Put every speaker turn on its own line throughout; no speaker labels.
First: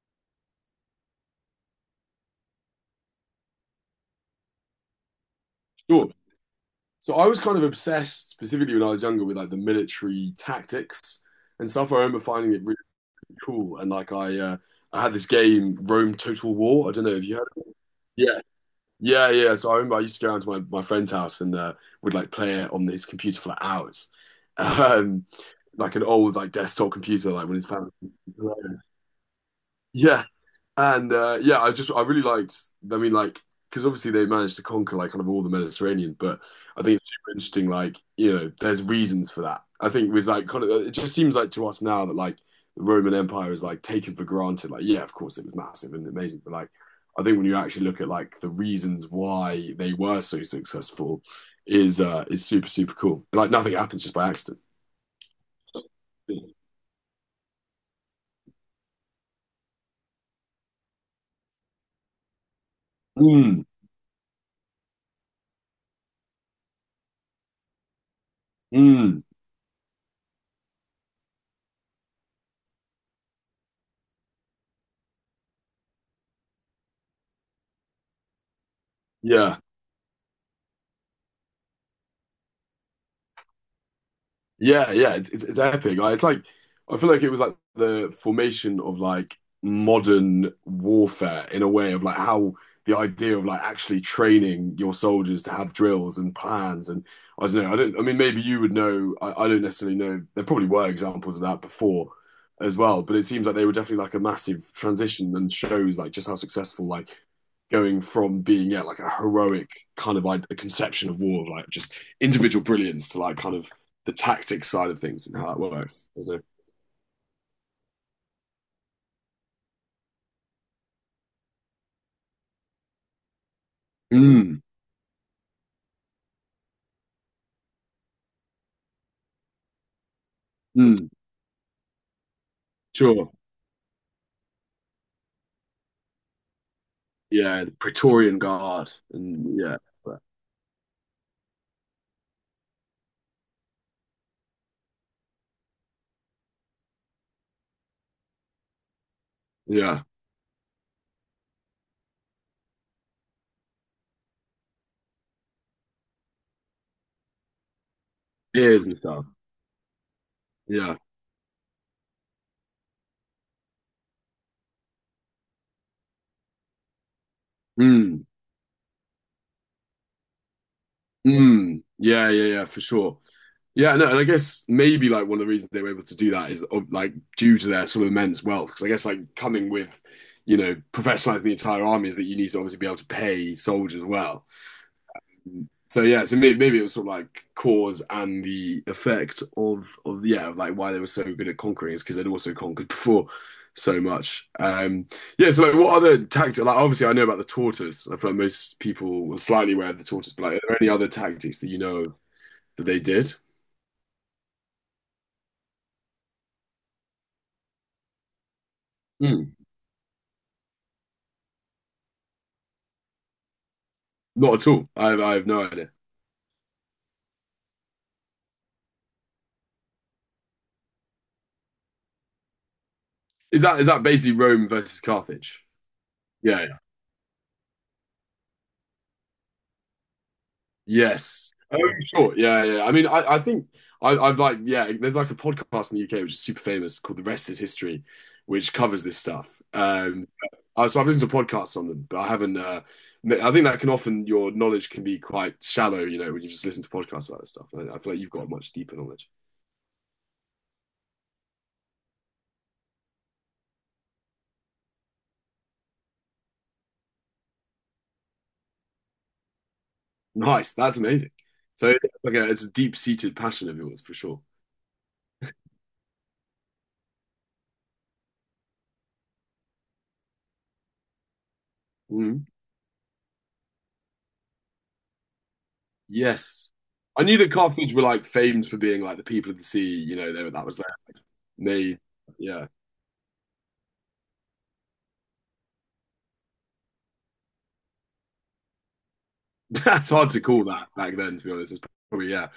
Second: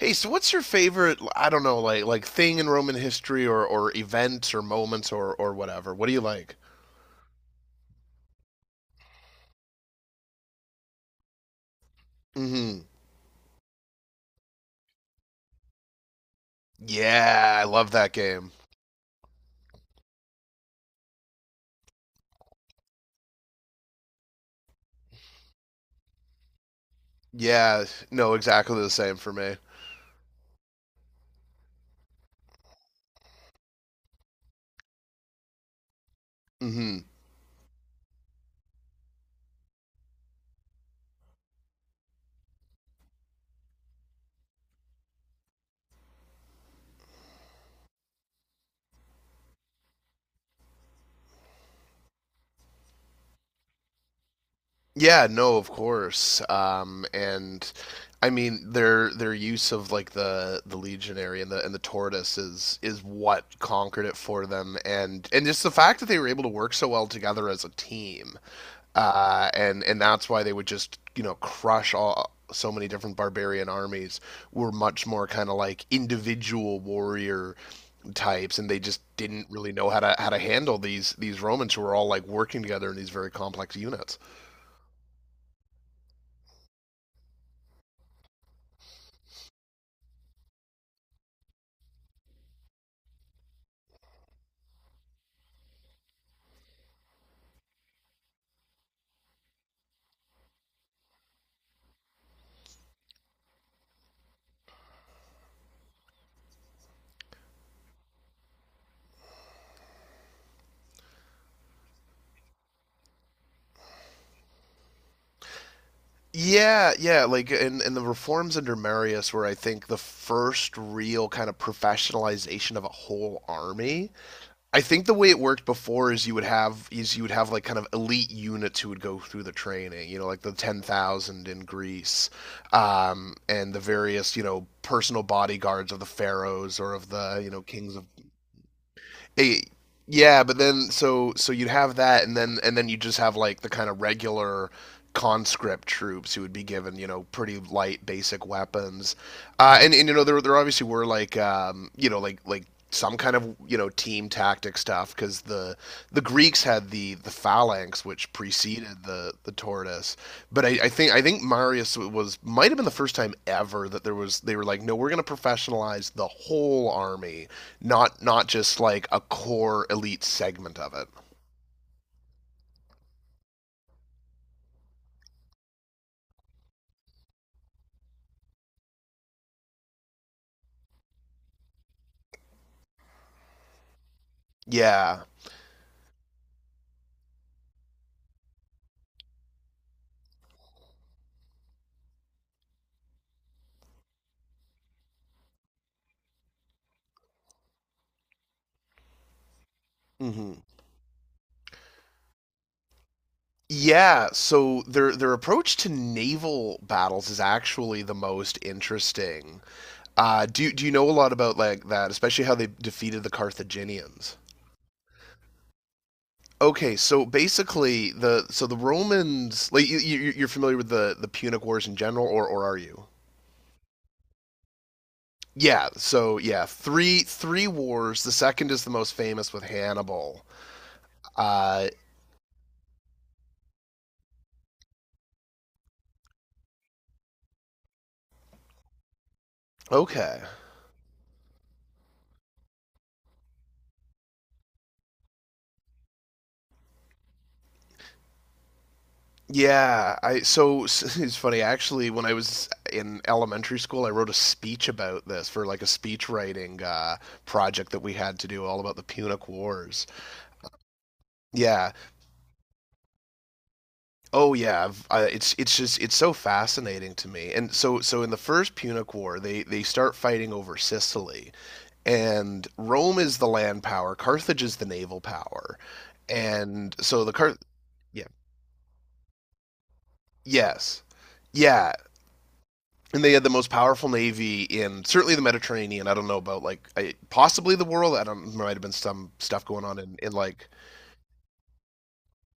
Hey, so what's your favorite, I don't know, like thing in Roman history or events or moments or whatever? What
Sure.
do you like?
So I was kind of obsessed, specifically when I was younger, with like the military tactics and stuff. I remember finding it really
Mhm.
cool, and like I had this game, Rome Total War. I don't know if you heard.
Yeah, I
Of it.
love that
Yeah,
game.
yeah, yeah. So I remember I used to go around to my friend's house and would like play it on his computer for like hours, um, like an old like desktop computer, like when his
Yeah,
family.
no, exactly the same for me.
Yeah. And yeah, I really liked. I mean, like, because obviously they managed to conquer like kind of all the Mediterranean, but I think
Mhm.
it's super interesting. Like, you know, there's reasons for that. I think it was like kind of. It just seems like to us now that like the Roman Empire is like taken for granted. Like, yeah, of course it was massive and amazing, but like, I think when you actually look at like the reasons why they were so successful, is super super cool. Like, nothing happens just by accident.
Yeah, no, of course. And I mean their use of like the legionary and the tortoise is what
Mm,
conquered it for them, and just the fact that they were able to work so well together as a team,
mm,
and that's why they would just, you know, crush all so many different barbarian armies. Were much more kind of like individual warrior types, and they just didn't
yeah.
really know how to handle these Romans who were all like working together in these very complex units.
Yeah, yeah, it's epic. Like, it's like I feel like it was like the formation of like modern warfare in a way of like how the idea of like actually training your soldiers to have drills and plans and I don't know, I don't, I mean maybe you would know. I don't necessarily know there probably were examples of that before as well, but it seems like they were definitely like a massive transition and shows like just how successful like going from being yeah like a heroic kind of like a conception of war like just individual brilliance to like kind of the tactics side of things and how that works. Isn't it?
Yeah, yeah, like in the reforms under Marius were, I think, the first real kind of professionalization of a whole army.
Mm,
I think the way it worked before is you would have like kind of elite units who would go through the training, you know, like the ten
mm,
thousand in Greece,
sure.
and the various, you know, personal bodyguards of the pharaohs or of the, you know,
Yeah, the
kings of,
Praetorian Guard and
eh,
yeah,
yeah. But then, so you'd have that, and then you just have like the kind of regular conscript troops who would be given, you know, pretty light basic weapons, uh, and
yeah,
and you know, there obviously were like, you know, like some kind of, you know, team tactic stuff because the Greeks had the phalanx which
ears and
preceded
stuff.
the tortoise. But I, I
Yeah.
think I think Marius was might have been the first time ever that there was, they were like, no, we're going to professionalize the whole army, not
Mm,
not just like a core elite segment of it.
mm. Yeah, yeah, yeah, for sure. Yeah, no, and I guess maybe like one of the reasons they were able to do that is like due to their sort of immense wealth. Because I guess like coming with, professionalizing the entire army is that you need to obviously be able to pay soldiers well.
Yeah.
So yeah, so maybe it was sort of like cause and the effect of yeah, of, like why they were so good at conquering is because they'd also conquered before so much. Yeah, so like what other tactics? Like obviously, I know about the tortoise. I feel like most people were slightly aware of the tortoise, but
Mm-hmm.
like, are there any other tactics that you know of that they did?
Yeah, so their approach to naval battles is actually the most
Hmm,
interesting. Do you know a lot about like that, especially how they defeated the Carthaginians?
not at all. I have no idea.
Okay, so basically the Romans, like you, you're familiar with the Punic Wars in general, or are you?
Is that basically Rome versus Carthage?
Yeah, so
Yeah,
yeah,
yeah.
three wars. The second is the most famous with Hannibal.
Yes. Oh,
Uh,
sure. Yeah, yeah, yeah. I mean, I think I've like, yeah, there's like a podcast in the UK which is super famous called The Rest is History, which covers this stuff.
okay.
So I've listened to podcasts on them, but I haven't. I think that can often your knowledge can be quite shallow, when you just listen to podcasts about this stuff. I feel like you've got a much deeper knowledge.
Yeah, I so it's funny actually when I was in elementary school I wrote a speech about this for like a speech writing project that we had to do all about the Punic Wars.
Nice, that's amazing. So,
Yeah.
okay, it's a deep-seated passion of yours for sure.
Oh yeah, it's just, it's so fascinating to me. And so in the first Punic War they start fighting over Sicily,
Mhm.
and Rome is the land power, Carthage is the naval power.
Yes,
And so
I
the
knew that
Car
Carthage were like
Yeah.
famed for being like the people of the sea. You know, they, that was their
Yes. Yeah,
name. Yeah.
and they had the most powerful navy in certainly the Mediterranean. I don't know about like, possibly the world. I don't. There might have been some stuff going on
That's
in,
hard
in
to call
like,
that back then, to be honest. It's probably, yeah,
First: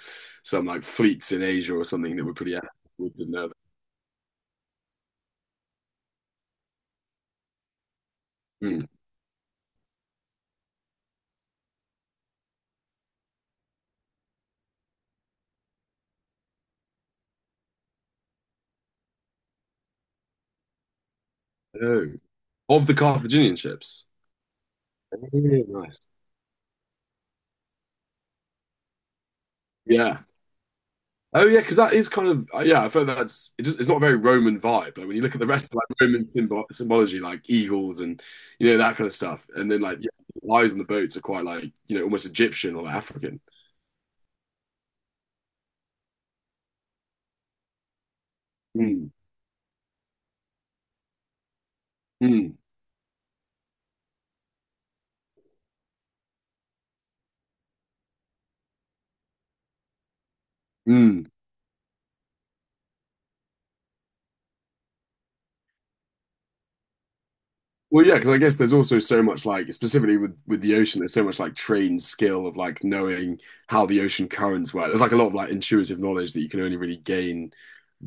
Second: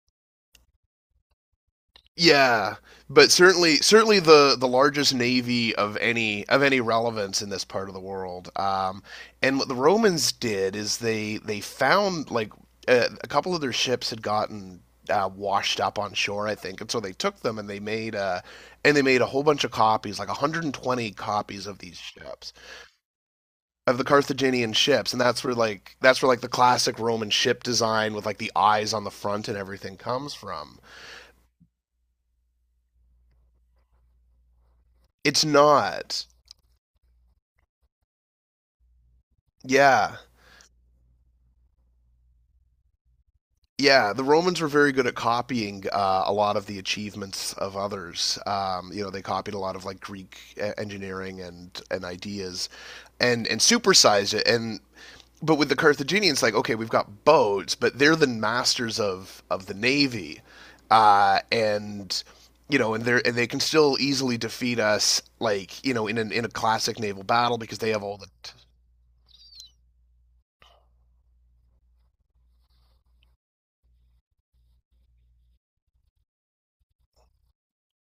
some like fleets in Asia or something that were pretty active
yeah,
with the
but
nerve.
certainly the largest navy of any relevance in this part of the world.
Hmm.
And what the Romans did is they found like a couple of their ships had gotten, washed up on shore, I think, and so they took them and they made a and they made a whole bunch of copies, like 120 copies
Oh, of the Carthaginian
of the
ships.
Carthaginian ships,
Oh,
and that's where like
nice.
that's where like the classic Roman ship design with like the eyes on the front and everything
Yeah.
comes from.
Oh yeah, because that is kind of yeah. I feel that's it just, it's not a very Roman vibe. Like when you look at
It's
the rest of like Roman
not.
symbology, like eagles and that kind of stuff, and then like yeah,
Yeah.
the eyes on the boats are quite like almost Egyptian or like, African.
Yeah, the Romans were very good at copying, a lot of the achievements of others.
Mm,
They copied a lot of like Greek, engineering and
mm,
ideas, and supersized it. And but with the Carthaginians, like, okay, we've got boats, but they're the masters of the navy,
mm.
and, you know, and they can still easily defeat us, like, you know, in a classic naval battle because they have
Well, yeah,
all the,
because I
t—
guess there's also so much like specifically with the ocean, there's so much like trained skill of like knowing how the ocean currents work. There's like a lot of like intuitive knowledge that you can only really gain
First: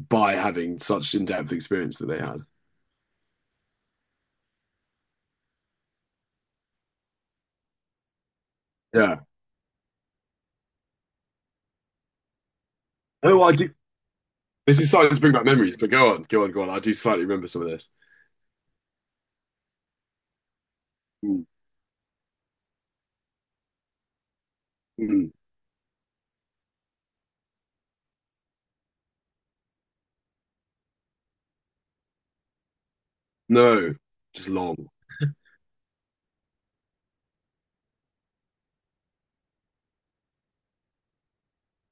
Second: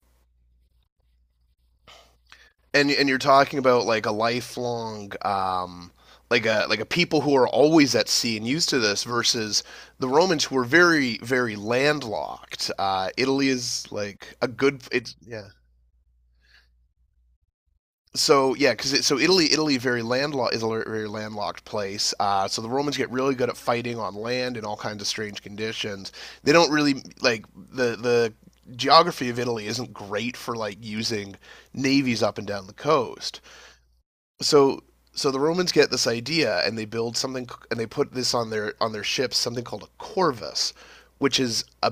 by having such in-depth experience that they had.
and you're talking about like a lifelong, like a people who are always at sea and used to this
Yeah.
versus the Romans who were very very landlocked.
Oh,
Italy
I do.
is like a
This
good,
is starting
it's,
to bring back
yeah.
memories, but go on, go on, go on. I do slightly remember some of this.
So yeah, because so Italy, Italy very landlocked is a very
Mm,
landlocked place. So the Romans get really good at fighting on land in all kinds of
mm.
strange conditions. They don't really like — the geography of Italy isn't great for like using navies up and down the coast.
No, just long.
So so the Romans get this idea, and they build something, and they put this on their ships, something called a corvus, which is a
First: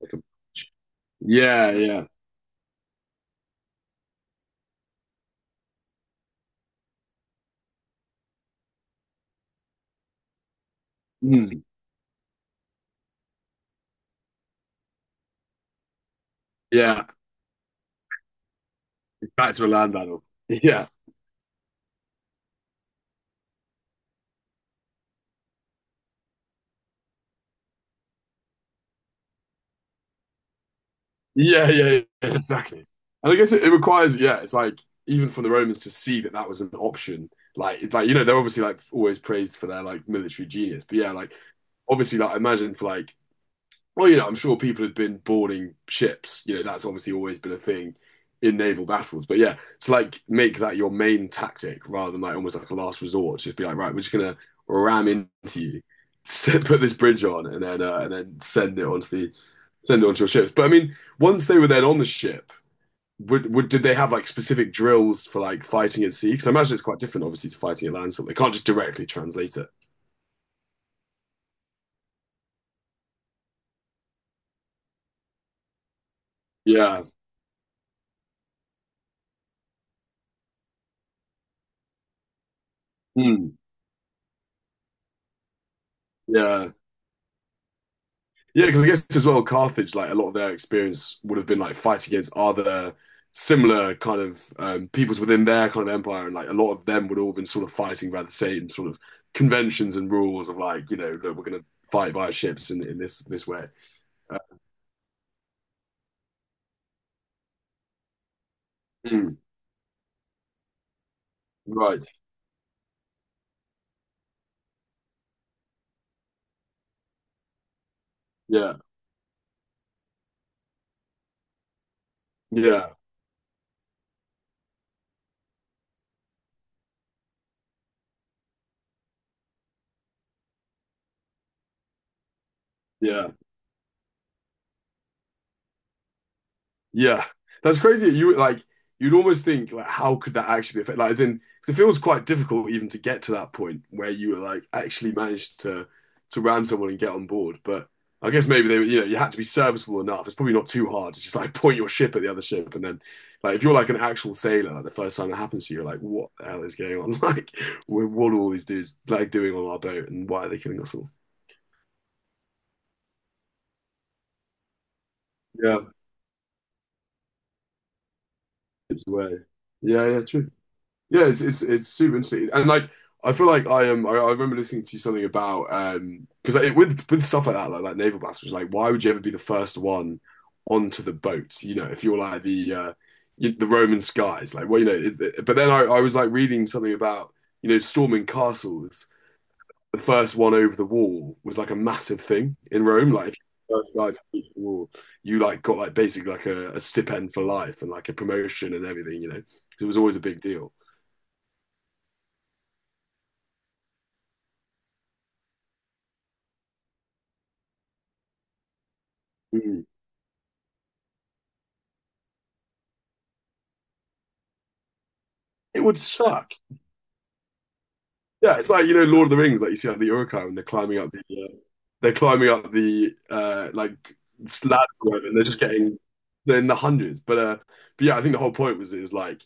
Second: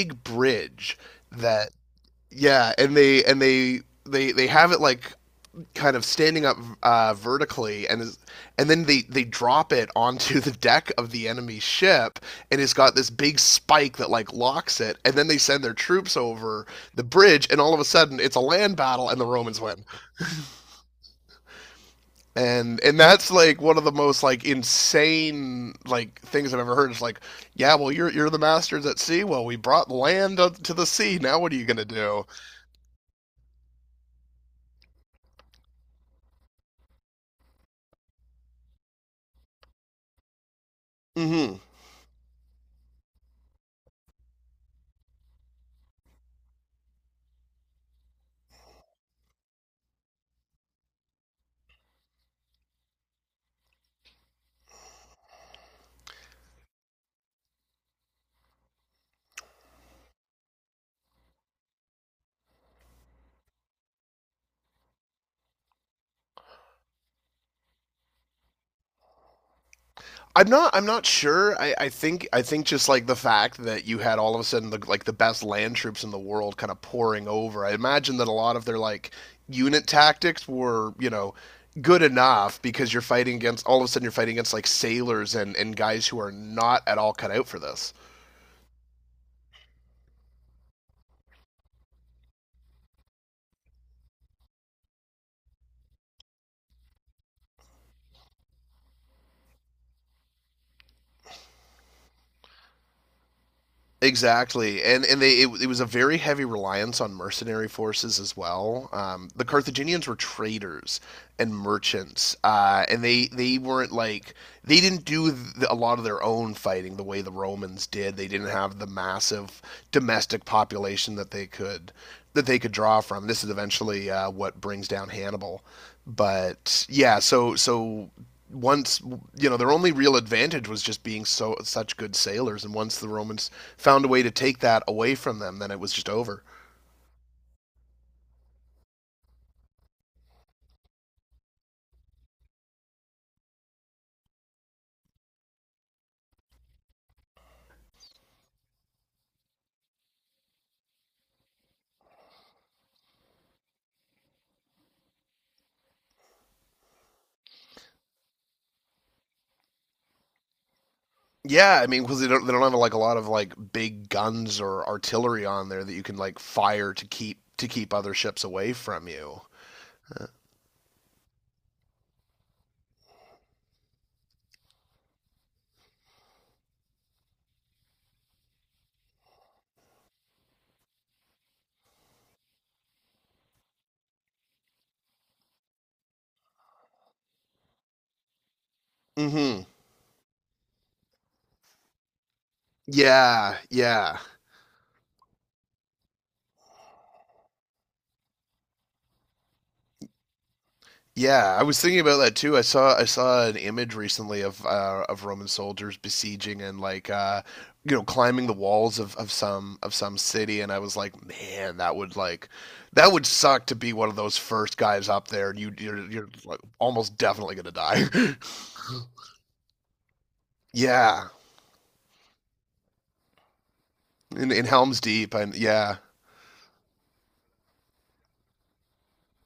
Like a,
bridge that,
yeah, yeah.
yeah, and they have it like kind of standing up, vertically, and is, and then they drop it onto the deck of the enemy
Mm,
ship, and it's got this big spike that like locks it, and then they send their troops over the
yeah.
bridge, and all of a sudden it's a land battle and the
Back
Romans
to a
win.
land battle. Yeah.
And that's like one of the most like insane like things I've ever heard. It's like, yeah, well, you're the masters at sea, well, we brought land up to the sea, now what are you
Yeah,
going to
yeah, yeah,
do?
exactly. And I guess it requires, yeah, it's like even from the Romans to see that that was an option. Like, it's like you know, they're obviously like always praised for their like military genius, but yeah, like
Hmm.
obviously, like I imagine for like well, you know, I'm sure people had been boarding ships. You know, that's obviously always been a thing in naval battles. But yeah, to like make that your main tactic rather than like almost like a last resort. Just be like, right, we're just gonna ram into you, put this bridge on, and then send it onto your ships. But I mean, once they were then on the ship, would did they have like specific drills for like fighting at sea? Because I imagine it's quite different, obviously, to fighting at land. So they can't just directly translate it.
I'm not. I'm not sure. I think just like the fact that you had all of a sudden the, like the best land troops in the world kind of
Yeah.
pouring over. I imagine that a lot of their like unit tactics were, you know, good enough because you're fighting
Hmm.
against all of a sudden you're fighting against like sailors and guys who are
Yeah.
not at all cut out for this.
Yeah, because I guess as well, Carthage, like a lot of their experience would have been like fighting against other similar kind of peoples within their kind of empire, and like a lot of them would all been sort of fighting by the same sort of conventions and rules of like, you know, that we're going to fight via ships in this way. Uh,
Exactly, and they it was a very heavy reliance on mercenary forces as well.
mm,
The Carthaginians were traders and
right.
merchants, and they weren't like, they didn't do th a lot of their own fighting the way the Romans did. They didn't
Yeah.
have the massive domestic population that they could
Yeah.
draw from. This is eventually, what brings down Hannibal, but yeah, so once, you know, their only real advantage was just being such good sailors, and once the
Yeah.
Romans found a way to take that away from them, then it was just over.
Yeah, that's crazy. You'd almost think like how could that actually be affected? Like, as in, because it feels quite difficult even to get to that point where you were like actually managed to ram someone and get on board. But I guess maybe you know you had to be serviceable enough. It's probably not too hard to just like point your ship at the other ship and then like if you're like an actual sailor, like, the first time that happens to you, you're like, what the hell is going on? Like, what are all these dudes like doing on our boat and why are they killing us all?
Yeah, I mean, because they don't have like a lot of like big guns or artillery on
Yeah,
there that you can like fire to keep other ships away
it's
from
way.
you.
Yeah, yeah, true. Yeah, it's super interesting, and like I feel like I am. I remember listening to something about because like, with stuff like that, like naval battles, like why would you ever be the first one onto the boat? You know, if you're like the Roman skies, like well, you know. But then I was like reading something about storming castles.
Mm-hmm.
The first one over the wall was like a massive thing in Rome. Like if
Yeah,
you were the first guy
yeah.
to reach the wall, you like got like basically like a stipend for life and like a promotion and everything. You know, it was always a big deal.
Yeah, I was thinking about that too. I saw an image recently of, of Roman soldiers besieging and like, you know, climbing the walls of some,
Mm.
of some city, and I was like, man, that would like — that would suck to be one of those first guys up there, and you
It would
you're, you're
suck.
like almost definitely gonna die.
Yeah, it's like you know Lord of the Rings, like you see like the Uruk-hai when they're climbing up
Yeah,
the they're climbing up the like
in
slab
Helm's
or whatever,
Deep,
and they're
and
just
yeah,
getting they're in the hundreds. But yeah, I think the whole point was is like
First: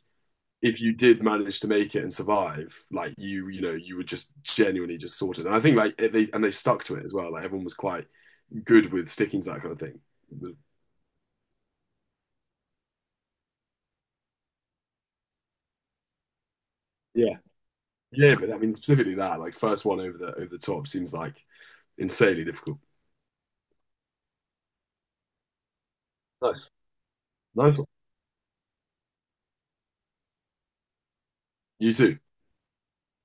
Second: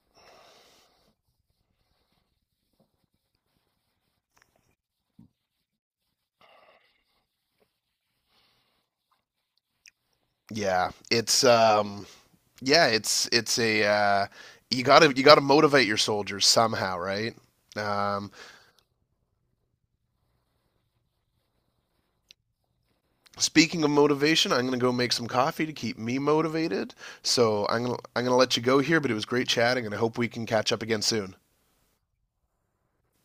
if you did manage to make it and survive, like you know you were just genuinely just sorted. And I think like they stuck to it as well. Like everyone was quite good with sticking to that kind of thing.
yeah, it's, yeah, it's a you gotta motivate your soldiers somehow,
Yeah.
right? Um,
Yeah, but I mean specifically that like first one over the top seems like insanely difficult.
Speaking of motivation, I'm going to go make some coffee to keep me
Nice.
motivated. So
Nice
I'm
one.
going to, I'm going to let you go here, but it was great chatting, and I hope we can catch up again soon.
You too.